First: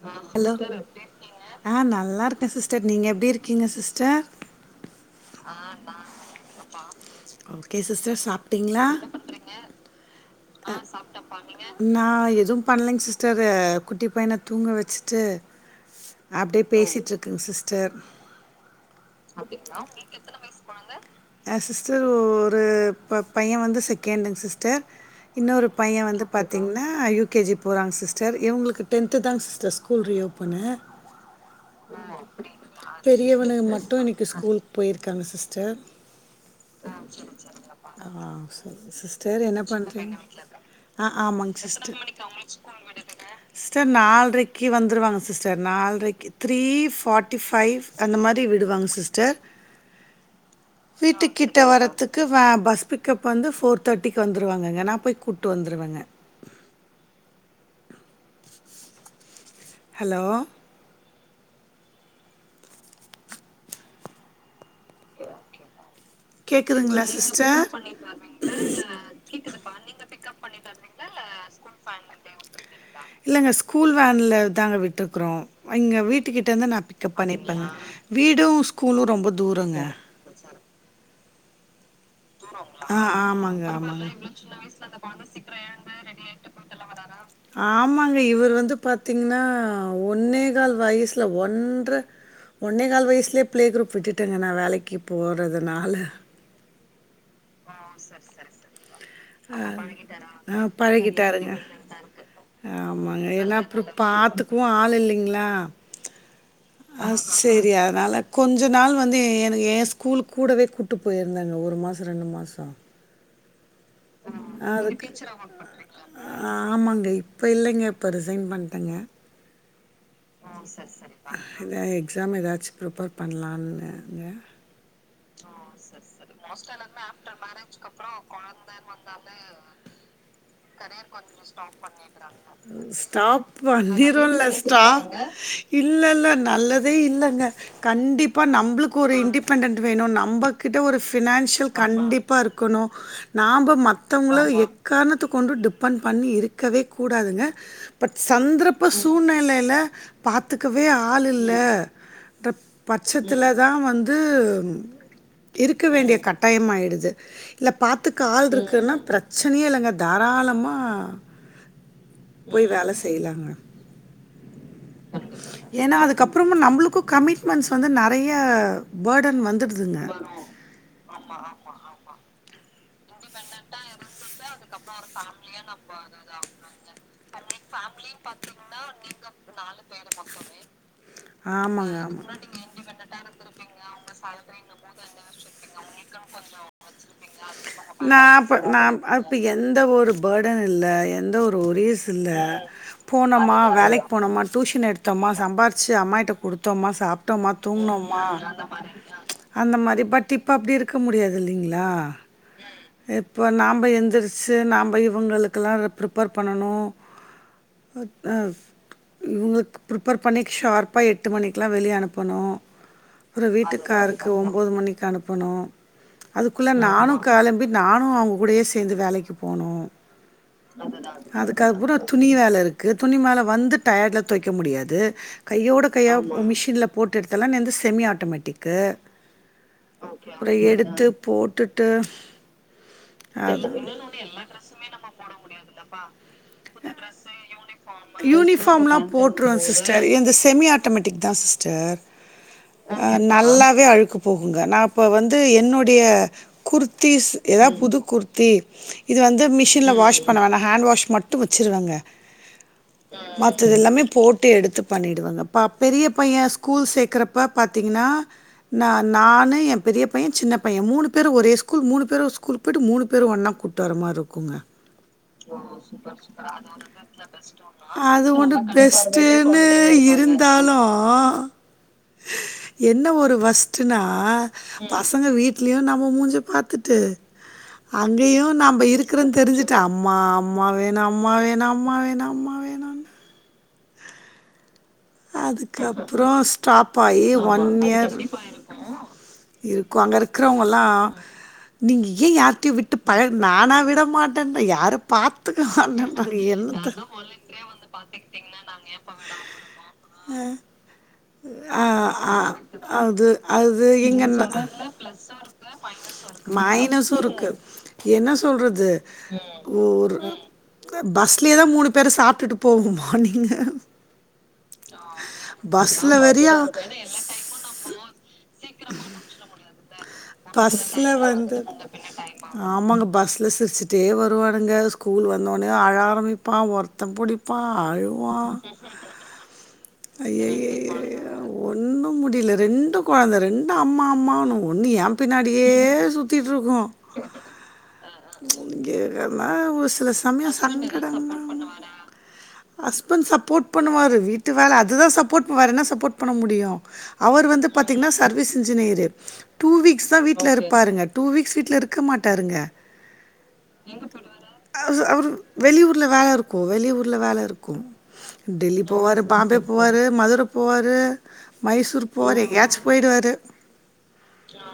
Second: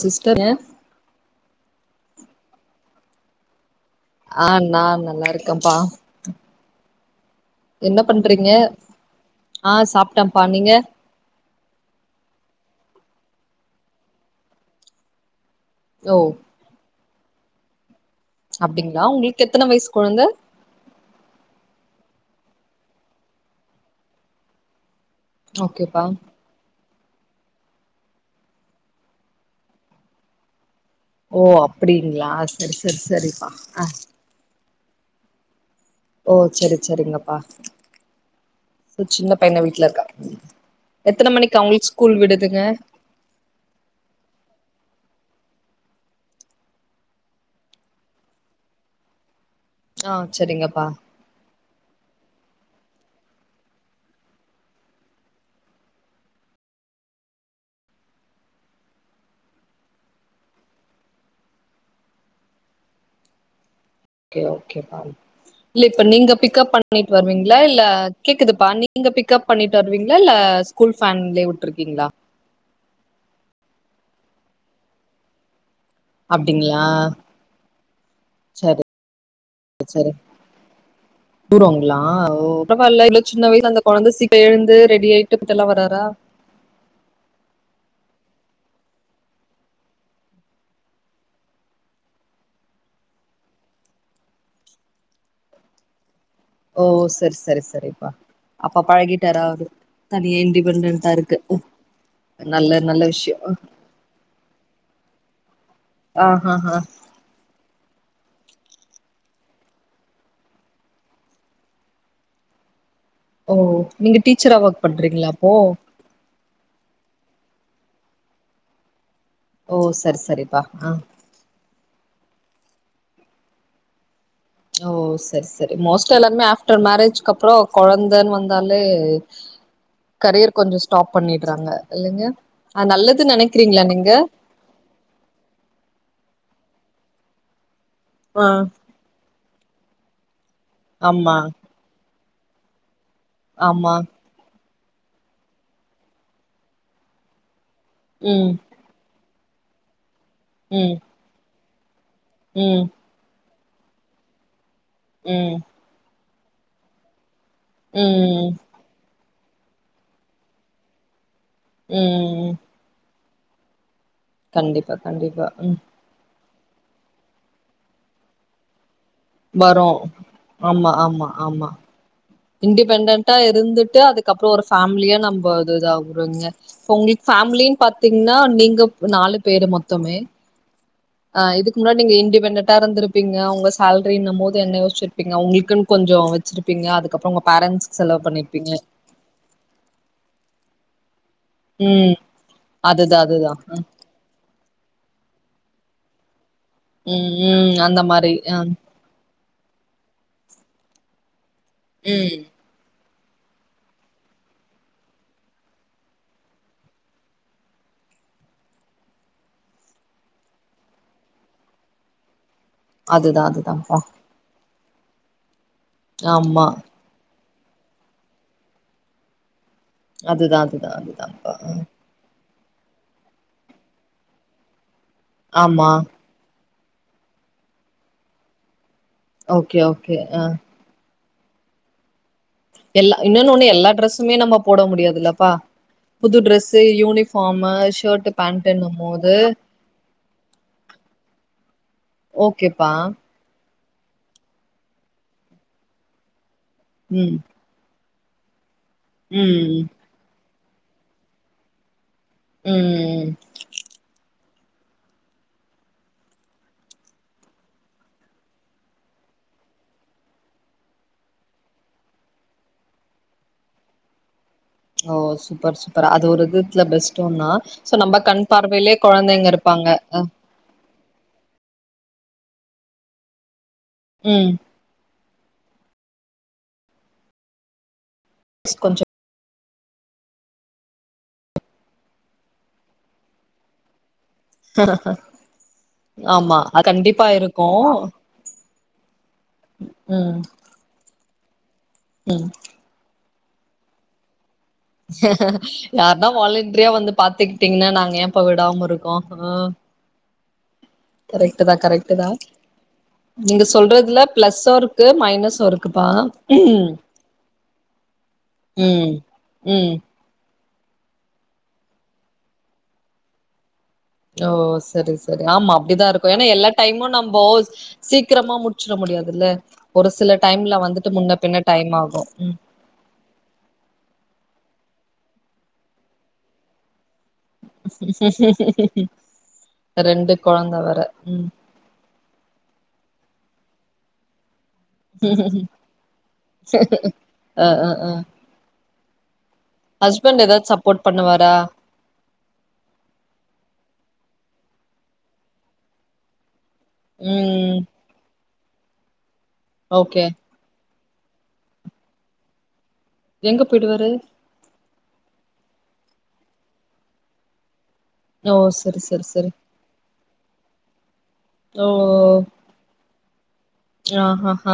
Sister hello அ நல்லா இருக்க சிஸ்டர் நீங்க எப்டி இருக்கீங்க சிஸ்டர் அ நா நல்லாருக்கப்பா ஓகே சிஸ்டர் பண்றீங்க சாப்ட்டீங்ளா ஆ சாப்ட்டப்பா நீங்க நா எது பண்லங்க சிஸ்டர் குட்டி பையன தூங்க வச்சுட்டு ஓ அப்டியே பேசிட்ருக்க சிஸ்டர் அப்டிங்களா உங்ளுக்கு எத்தன வயசு கொழந்த ஆ சிஸ்டர் ஒ ஒரு ப பைய வந்து செகண்டுங் சிஸ்டர் இன்னொரு பைய ஓகேப்பா வந்து பாத்தீங்னா யூ கே ஜி போறாங்க சிஸ்டர் இவ்ங்களுக்கு டென்த்து தாங் சிஸ்டர் ஸ்கூல் ரியோப்பனு ஓ அப்டிங்களா சரி சரி சரிப்பா பெரியவன ஆ மட்டு இன்னைக்கு கு ஸ்கூல்க்கு போயிருக்காங்க சிஸ்டர் ஓ சேரி சேரிங்கப்பா ஆ சரி ம் சின்ன சிஸ்டர் என்ன பையனு வீட்ல இருக்கா பண்றீங்க ஆ எத்தன ஆமாங்க மணிக்கு அவ்ங்களுக்கு சிஸ்டர் ஸ்கூல் விடுதுங்க சிஸ்டர் நால்ரைக்கு வந்துருவாங்க சிஸ்டர் நால்ரைக்கு த்ரீ ஃபார்ட்டி ஃபைவ் அந்த மாரி விடுவாங்க சிஸ்டர் ஆ செரிங்கப்பா வீட்டுக்கிட்டே வரத்துக்கு வ பஸ் பிக்கப் வந்து ஃபோர் தேர்ட்டிக்கு வந்துருவாங்கங்க நா போய் கூ கூட்டு வந்துருவங்க ஹலோ ஓகே ஓகே பா இல்ல இப்ப நீங்க பிக்கப் கேக்குதுங்களா பண்ணிட்டு வருவீங்ளா சிஸ்டர் இல்ல கேக்குதுப்பா நீங்க பிக்கப் பண்ணிட்டு வருவீங்ளா இல்ல கூல் ஃபேன்லே வுட்டுருக்கீங்ளா இல்லங்க ஸ்கூல் வேன்ல தாங்க விட்ருக்குறோ அங்க வீட்டுக்கிட்ட வந்து நா அப்டிங்களா பிக்கப் பண்ணிப்பேங்க வீடு சரி ஸ்கூலு ரொம்ப தூரங்க தூரங்ளா ஓ ஆ பரவால்ல இவ்ளோ சின்ன ஆமாங்க வயசுல அந்த ஆமாங்க கொழந்த சீக்கிர எழுந்து ரெடி ஆயிட்டு பத்தெல்லா வராறா [unintelligible] வராறா ஆமாங்க இவரு வந்து பாத்தீங்னா ஒன்னே கால் வயசுல ஒன்ற ஒன்னே கால் வயசுலே பிளே குரூப் விட்டுட்டேங்க நா வேலைக்கு போறதுனால ஓ செரி செரி செரிப்பா அப்ப பழகிட் டாரு அ அவரு ஆமா பழகிட்டாரா? தனியா ஆ அது பெரிய இண்டிபெண்டன்ட்டா இருக்க பழகிட்டாருங்க. ம் டிஃப்ரென்ஸ் நல்ல நல்ல விஷ்ய பாத்துக்கவு ஆள் இல்லைங்ளா ஆ ஹ ஹ ஆ சேரி அதனால கொஞ்ச நாள் வந்து எனக்கு எ ஸ்கூலுக்கு கூடவே கூட்டு போயிருந்தேங்க ஒரு மாச ரெண்டு மாச ஓ நீங்க டீச்சரா ஒர்க் அதுக்கு பண்றீங்ளா டீச்சரா அப்போ வொர்க் பண்றீங்களா? ஆமாங்க இப்ப இல்லைங்க இப்ப ரிசைன் பண்ட்டேங்க ஓ சரி சர் அதா எக்ஸாம் எதாச்சு பிரிப்பேர் பண்ணலான்னுங்க ஓ சரி ஓ சரி செரி மோஸ்ட்டா செரி எல்லாருமே மோஸ்ட்டா ஆஃப்டர் எல்லாருமே மேரேஜ்க்கு ஆஃப்டர் அப்றோ மேரேஜ்க்கு அப்றோ கொழந்தன்னு வந்தாலே கொழந்தன் வந்தாலே கரியர் கொஞ்சோ ஸ்டாப் அ பண்ணிடுறாங்க இல்லைங்க அ நல்லது ஸ்டாப் நெனைக்கிறீங்களா நீங்க பண்ணிருல்ல ட்றா இல்ல இல்ல நல்லதே இல்லங்க கண்டிப்பா ஆ நம்பளுக் கு ஒரு இண்டிபெண்டன்ட் வேணு நம்பகிட்ட ஒரு ஆமா ஃபினான்ஷியல் கண்டிப்பா இருக்கணு நாம்ப ஆமா மத்தவ்ங்கள எக்காரணத்த கொண்டு டிபெண்ட் பண்ணி இருக்கவே கூடாதுங்க பட் ம் சந்திரப்ப சூழ்நிலைல பாத்துக்கவே ம் ஆள் இல்ல ன்ற ம் பச்சத்துல தா வந்து ம் இருக்க வேண்டிய கட்டாயம் ஆயிடுது இல்ல பாத்துக்கு ஆள் ம் இருக்குனா பிரச் ச்சனைய இல்லங்க தாராளமா ம் போய் வேல செய்லாங்க கண்டிப்பா கண்டிப்பா ம் அப்றமா நம்பளுக்கு கமிட்மெண்ட்ஸ் வந்து நெறையா பேர்டன் வரு வந்துடுதுங்க ஆமா ஆமா ஆமா இண்டிபெண்டன்டா இருந்துட்டு அதுக்கப்ற ஒரு ஃபேமிலியா நம்ப இதுதாவுறங்க உங்களுக்கு பேமிலின் பாத்தீங்கனா நீங்க நாலு பேரு மொத் தமே அ இதுக்கு ஆமாங்க முன்னாடி நீங்க ஆமாம் இண்டிபெண்டன்டா இருந்து பீங்க உங்க சேலரின்ன போது என்ன யோச்சிருப்பீங்க உங்களுக்குன்னு கொஞ்சோ வச்சிருப்பீங்க அதுக்கப்றோ பேரண்ட்ஸ்க்கு செலவு நான் இப்போ பண்ணிருப்பீங்க நான் இப்போ எந்த ஒரு பேர்டன் இல்ல எந்த ஒரு ஒரியீஸ் ம் இல்ல அதுதா அதுதா போனோமா வேலைக்கு போனோமா டியூஷன் எடுத்தோமா சம்பாரிச்சு அம்மாயிட்ட குடுத்தோமா ம் சாப்டோமா ம் அந்த தூங்னோமா மாரி ஆ அந்த மாரி பட் இப்ப அப்டி இருக்க முடியாது இல்லிங்ளா ம் இப்போ நாம்ப எந்திரிச்சு நம்ம இவங்களுக்கெல்லா ரி ப்ரிப்பேர் பண்ணனு அ இவங்களுக் ப்ரிப்பேர் பண்ணி ஷார்ப்பா எட்டு மணிக்கெல்லா வெளிய அனுப்பணு அதுதா அப்ற அதுதான்ப்பா வீட்டுக்காருக்கு ஒன்பது மணிக்கு அனுப்பணு ஆமா அதுக்குள்ள நானு கெளம்பி நானு அவங்க கூடயே சேந்து வேலைக்கு போனு அதுதா அதுதா அதுதான்ப்பா அதுக்கப்ற துணி வேலை இருக்கு துணி மேல வந்து டயர்ட்ல துவைக்க முடியாது கையோடு ஆமா கையா ஒரு மிஷின்ல போட்டு எடுத்தன்னா எந்து செமி ஆட்டோமேட்டிக்கு ஓகே ஓகே ஆ அப்ற எடுத்து போட்டுட்டு எல்லா இன்னொன்னு ஒண்ணு எல்லா டிரெஸ்மே நம்ம போட முடியாதுல்லப்பா புது ட்ரெஸ்ஸு யூனிஃபார்மு ஷர்ட்டு யூனிஃபார்ம்ல்லா பேண்ட்டுன்னும் போது போட்ருவ சிஸ்டர் எந்து செமிய ஆட்டமெட்டிக் தா சிஸ்டர் ஓகேப்பா அ நல்லாவே அழுக்கு போகுங்க நா இப்ப வந்து என்னுடைய குர்த்திஸ் ம் எதாவது புது குர்த்தி இது வந்து ம் மிஷின்ல வாஷ் பண்ணவேணா ஹேண்ட் வாஷ் மட்டு வச்சுருவங்க ம் மத்ததுல்லாமே போட்டு எடுத்து பண்ணிடுவங்க பா பெரிய பையன் ஸ்கூல் சேக்றப்ப பாத்தீங்கனா நா நானு என் பெரிய பைய சின்ன பைய மூணு பேரு ஒரே ஸ்கூல் மூணு பேரு ஸ்கூல் போயிட்டு மூணு பேரு ஒன்னா கூட்டுவர மாரி இருக்குங்க ஓ சூப்பர் சூப்பர் அது ஒரு விதத்துல பெஸ்ட்டுந்தா சோ நம்ம அது கண் ஒன்னு பார்வையிலே பெஸ் கொழந்தைங்க ட்டுனு இருப்பாங்க இருந் தாலு என்ன ஒரு வஸ்ட்ன்னா ம் பசங்க வீட்லயு நம்ம மூஞ்ச பாத்துட்டு அங்கயு நாம்ப இரு கொஞ்சோ க்கிறு தெரிஞ்சுட்டு அம்மா அம்மா வேணு அம்மா வேணு அம்மா வேணு அம்மா வேணு அதுக்கப்பற ஆமா அது ஸ்டாப் ஆயி கண்டிப்பா ஒன் இருக்கு இயர் இருக்கு அங்க ம் இருக்கிறவங்கல்லா நீங்க ஏன் ம் யாரிட்டையு விட்டு பழகுனா நா விட மாட்டன்ட்ட யாரு யாருன்னா வாலண்ட்ரியா வந்து பாத்துக்கிட்டீங்கனா நாங்க ஏம்ப்பா விடாம இருக்கோ அ அ கரெக்ட்டு தா கரெக்ட்டு தா அது நீங்க அது சொல்றதுல எங்க பிளஸ்ஸு இருக்கு மைனஸு இருக்குப்பா ம் மைனஸ்ஸு இருக்கு என்ன சொல்றது ம் ம் ஒரு பஸ்லேயேதா மூணு பேரு சாப்ட்டுட்டு போவோ மார்னிங்க ஓ செரி செரி ஆமா அப்டிதா பஸ்ல ஆமா இருக்கு ஏன்னா வரையா எல்லா டைமு நம்போ சீக்கிரமா முடிச்சிட முடியாதுல்ல ஒரு சில டைம்ல பஸ்ல வந்துட்டு வேற எல்லா பஸ்ல முன்ன வந்து பின்ன டைம் ஆகு ஆமாங்க பஸ்ஸுல சிரிச்சுட்டே வருவானுங்க ஸ்கூல் வந்தோனே அழ ஆரமிப்பா ஒருத்த புடி பா அழுவா ரெண்டு கொழந்த வேற ஐய்யய்யயோ ம் ஒன்னு முடில ரெண்டு கொழந்த ரெண்டு அம்மா அம்மானு ஒன்னு எ பின்னாடியே சுத்திட்ருக்கு அ அ அ [unintelligible] ஒரு சில ஹஸ்பண்ட் சமயோ ஏதாது சப்போர்ட் சங்கடமா பண்ணுவாரா ஹஸ்பண்ட் சப்போர்ட் பண்ணுவாரு வீட்டு வேல அதுதா சப்போர்ட் வேற என்ன சப்போர்ட் பண்ண முடியு அவரு வந்து ம் பாத்தீங்னா சர்வீஸ் இன்ஜினியரு டூ வீக்ஸ் தா ஓகே வீட்ல இருப்பாருங்க டூ வீக்ஸ் வீட்லருக்க மாட்டாருங்க எங்க போய்டுவாரு அவரு வெளியூர்ல வேல இருக்கு வெளியூர்ல வேல இருக்கு ஓ டெல்லி சரி போவாரு சரி சரி பாம்பே போவாரு மதுர போவாரு ஓ மைசூர் போவாரு எங்யாச்சு போய்டுவாரு ஆ ஹ ஹ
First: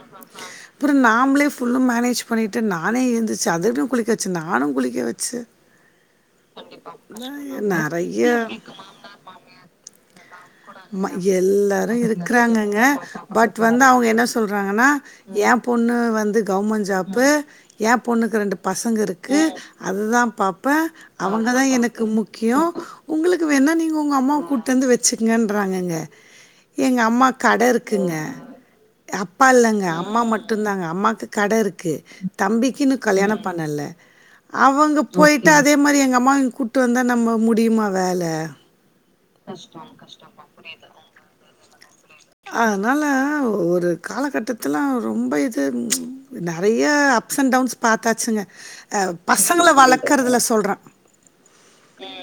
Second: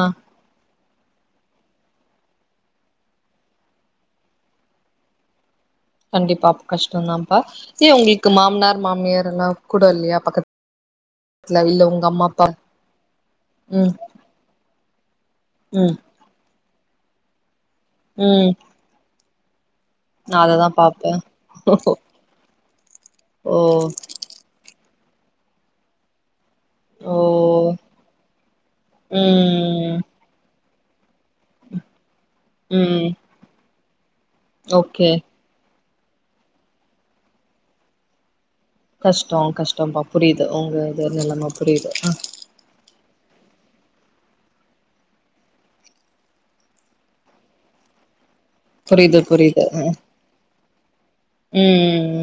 [inaudible] அப்றோ நாம்ளே ஃபுல்லா மேனேஜ் பண்ணிட்டு நானே எந்துச்சு அதுட்டு குளிக்க வச்சு நானு குளிக்க வச்சு ஆ [inaudible] கண்டிப்பா கஷ்டோந்தாப்பா ஏ உங்ளுக்கு நெறைய மாம்னார் மாமியார்ல்லா கூட இல்லயா பக்கத் ம எல்லாரு இருக்றாங்கங்க பட் வந்து ம் அவுங்க என்ன சொல்றாங்கன்னா ஏ பொண்ணு ம் வந்து கவ்மன்ட் ஜாப்பு எ பொண்ணுக்கு ம் ரெண்டு பசங்கருக்கு அது தா நா அததா பாப்பே அவங்க தா எனக்கு முக்கியோ உங்களுக்கு வேணா ஓ நீங்க உங்க அம்மாவ கூட் ட்டு வந்து வச்சுங்கன்றாங்கங்க எங்க ஓ அம்மா கட இருக்குங்க அப்பா இல்லங்க ம் அம்மா மட்டுந்தாங்க அம்மாக்கு கட இருக்கு தம்பிக்கு இன்னு ம் கல்யாணோ பண்ணல அவங்க ஓகே போய் ட்டு அதே மாரி எங்கம்மாவ இங்க கூட்டு வந்தா நம்ம முடிமா வேல கஷ்டோ கஷ்டோப்பா புரிது உங்கது நெலம புரிது அதனால ஒரு காலகட்டத்துல ரொம்ப இது நறைய அப்ஸண்ட் டவுன்ஸ் பாத்தாச்சுங்க ஆ புரியுது பசங்கள வளக்றதுல சொல்றே ம் ம் ம்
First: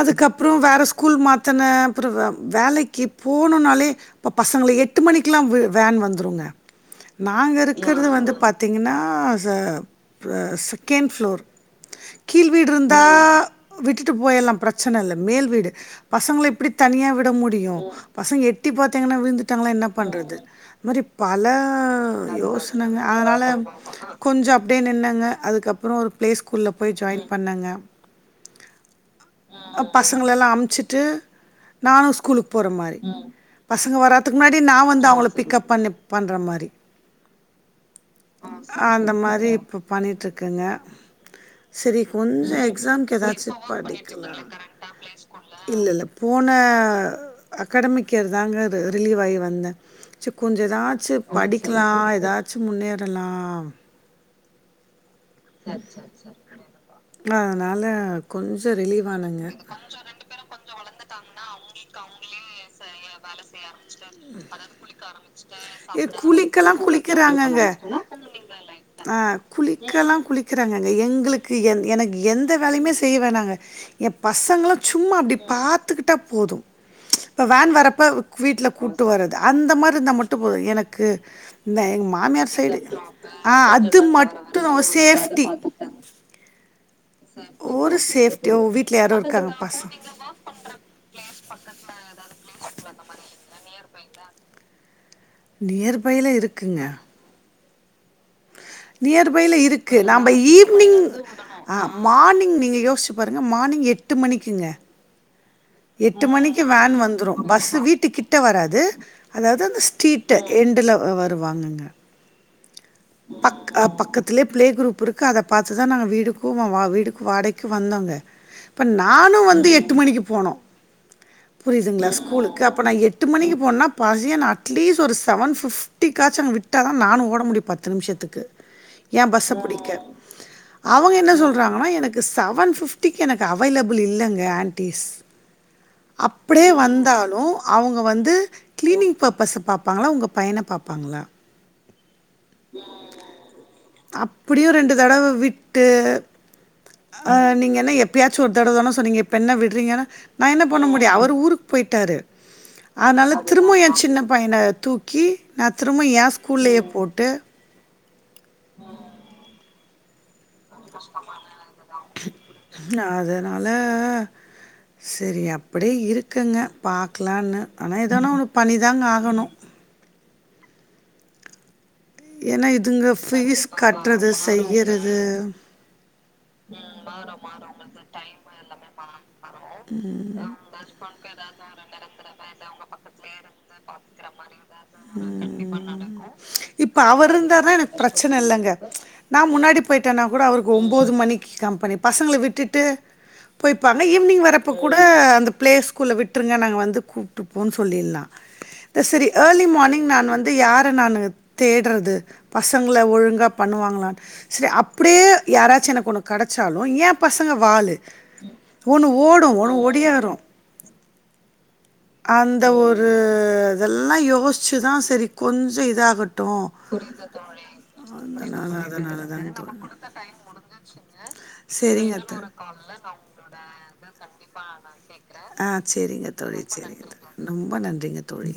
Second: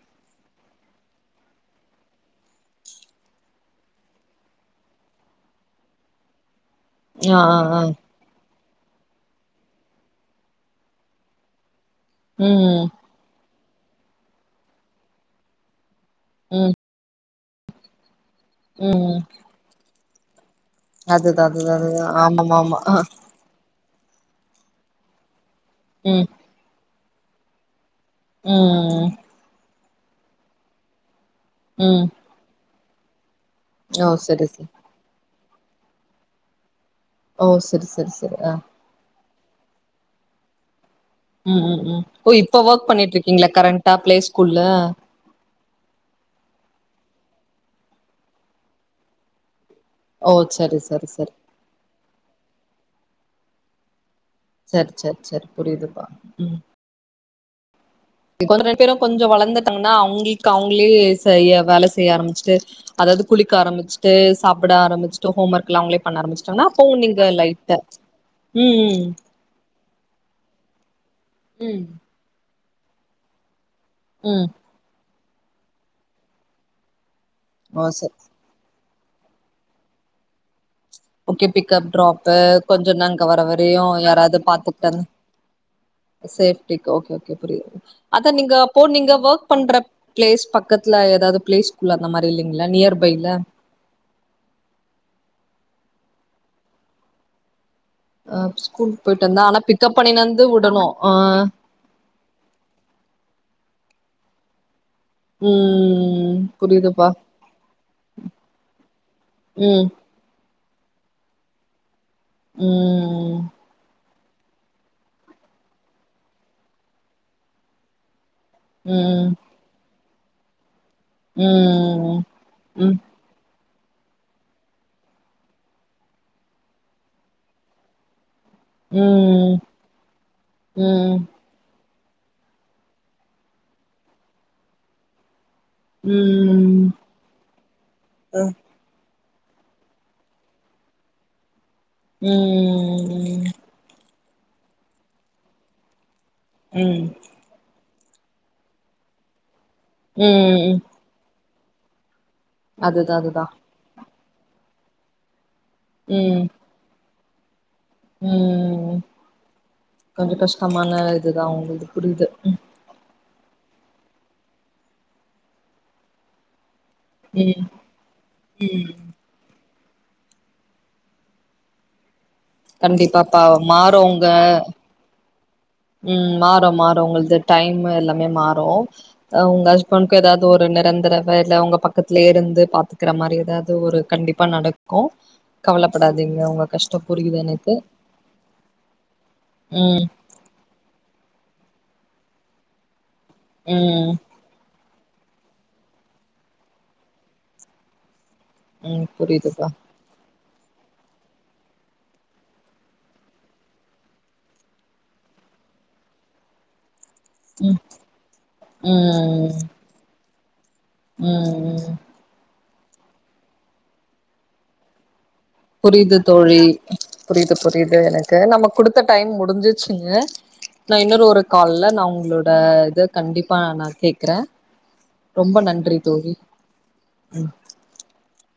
அதுக்கப்றோ வேற ஸ்கூல் மாத்துனே அப்றோ வே வேலக்கி போனுனாலே இப்ப பசங்கள எட்டு மணிக்ல்லா வேன் வந்துருங்க ஆ நாங்க ஆ ஆ இருக்றது வந்து பாத் தீங்கனா ச ப செகண்ட் ஃப்ளோர் கீழ் ம் வீட்ருந்தா விட்டுட்டு போய்ரல்லா பிரச்சனல்ல மேல் வீடு பசங்ள எப்டி ம் தனியா விட முடியு பசங்க எட்டி ம் பாத்தாங்கன்னா விழுந்துட்டாங்கனா என்ன பண்றது இது மாரி அதுதா பல அதுதா அதுதா ஆமாமாமா ஆ யோசனங்க அதனால கொஞ்சொ அப்டியே நின்னேங்க அதுக்கப்றோ ஒரு ம் பிளே ஸ்கூல்ல போய் ஜாய்ன் பண்ணங்க ம் பசங்களலா அம்ச்சுட்டு ம் நானு ஸ்கூலுக்கு போற மாரி பசங்க ஓ வராத்துக்கு செரி முன்னாடி செரி நா வந்து அவுங்கள பிக்கப் பண்ணி பண்ற மாரி ஓ செரி செரி செரி ஆ ஆ அந்த மாரி இப்ப பண்ணிட்ருக்கேங்க ம் ம் செரி ம் ஓ கொஞ்சொ இப்ப ஒர்க் எக்ஸாம்க்கு எதாச்சு பண்ணிட்ருக்கீங்களா கரண்ட்டா பிளே படிக்கலா ஸ்கூல்ல இல்லெல்ல போன அகடாமிக்கியர் தாங்க ரிலீவ் ஆயி வந்தே சே ஓ கொஞ்ச செரி செரி எதாச்சு செரி படிக்லா எதாச்சு முன்னேறலா செர் செர் செர் அதனால கொழந்த கொஞ்சோ ரெண்டு பேரு ரிலீவ் கொஞ்சோ ஆனங்க வளந்துட்டாங்ன்னா அவுங்ளு க்கு அவுங்ளே செய்ய வேல செய்ய ஆரம்பிச்ட்டு அதாவ்து குளிக்க ஆரம்பிச்சு இது சாப்ட ஆரம்பிச்ட்டு ஹோம் ஒர்க் லா அவ்ங்ளே பண்ண ஆரம்பிச்ட்டாங்க நா ஃபோன் சாப்பிட இங்க லைட்டா ஆரம்பிச்சுட்டாங்க ம் ஆ குளிக்கல்லா குளிக்குறாங்கங்க எங்ளுக்கு என் ம் எனக் எந்த வேலையுமே செய்ய வேணாங்க ஏ ம் பசங்கள சும்மா அப்டி பாத்துக்கிட்டா போது இப்ப வேன் ஓ வர்றப்ப சரி வீட்ல கூட்டு வர்றது அந்த மாரி இருந்தா மட்டு போது எனக் கு ஓகே இந்த பிக்கப் எங்க ட்ராப்பு மாமியார் சைடு கொஞ்சம் நாங்க வர ஆ வரையும் அது யாராவது மட்டு பாத்துக்கிட்டாங்க சேஃப்டி சேஃப்டிக்கு ஓகே ஓகே புரியுது ஒரு அத சேஃப்டி நீங்க ஓ அப்போ வீட்ல யாரோ நீங்க ஓர்க் இருக்காங்க பண்ற பசங்க பிளேஸ் பக் கத்துல ஏதாவது பிளே ஸ்கூல் அந்த மாரி இல்லங்களா நியர் பைல நியர் பைல இருக்குங்க ஆ ஸ்கூல்க்கு போய்ட்டு வந்தா நியர்பைல ஆனா பிக்கப் இருக்கு பண்ணினு நாம்ப வந்து விடணு ஈவினிங் ஆ ஆ மார்னிங் நீங்க யோஸ்ச்சி பாருங்க மார்னிங் எட்டு மணிக்கிங்க ம் எட்டு மணிக்கு வேன் புரியுதுப்பா வந்துரு பஸ்ஸு வீட்டுக்கிட்ட வராது அதாவது ம் அந்த ஸ்ட்ரீ ட் எண்டுல வ வருவாங்கங்க ம் ம் பக் பக்கத்லே ப்ளே குரூப் இருக்கு அத பாத்து தா நாங்க வீடுக்கு வா வீடுக்கு வாடைக்கு வந்தோங்க இப்ப ம் நானு வந்து எட்டு மணிக்கு போனு புரியிதுங்களா ம் ஸ்கூலுக்கு அப்ப ம் நா எட் டு மணிக்கு போனன்னா பசியனா அட்லீஸ்ட் ஒரு செவன் ஃபிஃப்டி காச்சு அங்க விட்டா தா நானு ஓட முடியு பத்து நிம்ஷத்துக்கு ஏ ம் ம் பஸ்ஸ பிடிக்க அவங்க ம் என்ன சொல்றாங்ன்னா எனக் கு செவன் ஃபிஃப்டிக்கு எனக்கு அவைலபிள் இல்லங்க ஆன்ட்டீஸ் அப்டியே வந்தாலு அவுங்க வந்து அ கிளீனிங் பர்ப்பஸை பாப்பாங்களா உங்க பையன பாப்பாங்களா ம் ம் ம் அப்டியு ரெண்டு தடவ விட்டு ம் ஆ நீங்க என்ன எப்யாச்சு ஒர் தடவ தானா சொன்னீங்க இப்ப என்ன விட்றீங்கன்னா நா என்ன ம் பண்ண முடியு அவர் ஊருக்கு போய்ட்டாரு அதுதா அதனால அதுதா திரும்ப ஏ சின்ன பையன தூக்கி நா திரும்ப ஏ ஸ்கூல்லயே போட்டு ம் ம் ம் கொஞ்ச கஷ்டமான இதுதா உங்களுது புரியுது நா அதனால செரி அப்டியே இருக்குங்க பாக்லான்னு ம் ஆனா ஏதோன்னு ஒன்று ம் பண்ணிதாங்க ஆகணு ஏன்னா இதுங்க கண்டிப்பாப்பா ஃபீஸ் மாறு உங்க கட்றது செய்யறது ம் மாறு மாறு உங்களது டைம் எல்லாமே மாறு ஆ உங்க ஹஸ்பண்ட்க்கு ஏதாவது ஒரு நிரந்தர வேலை உங்க பக்கத்லே இருந்து பாத்துக்குற மாறி எதாது ஒரு கண்டிப்பா நடக்கு கவலப்படாதீங்க உங்க இப்ப கஷ்டோ அவர் புரியுது எனக்கு இருந்தார்னா எனக் ப்ரச்சன இல்லங்க நா முன்னாடி ம் போய்ட்டன்னா கூட அவரு ஒம்போது மணிக்கு கம்பெனி பசங்கள விட்டுட்டு போய்ப்பாங்க ம் ஈவ்னிங் வர்ற ப்ப கூட அந்த பிளே ஸ்கூல்ல விட்ருங்க நாங்க வந்து கூப்ட்டுப்போன்னு சொல்லில்லா இது ம் செரி இயர்லி புரியுதுப்பா மார்னிங் நான் வந்து யார நானு தேட்றது பசங்ள ஒழுங்கா பண்ணுவாங்களான்னு செரி அப்டியே யாராச்சு எனக்கு ஒண்ணு கெடச்சாலு ஏ பசங்க ம் வாலு ஒன்ணு ஓடு ம் ஒன்ணு ஒடியாரு ம் ம் அந்த ஒரு இதெல்லா யோஸ்ச்சிதா செரி புரியுது தோழி புரிய்து புரிய்து எனக்கு அதனால நமக்கு குடுத்த அதனால டைம் தான் தோழி. முடிஞ்சிற்ச்சுங்க நா இன்னொரு ஒரு கால்ல நா சரிங்க தோ உங்ளோட இத கண்டிப்பா நா கேக்குறே ரொம்ப ஆ நன்றி சேரிங்க தோழி சேரிங்க தோழி ம் நொம்ப நன்றிங்க தோழி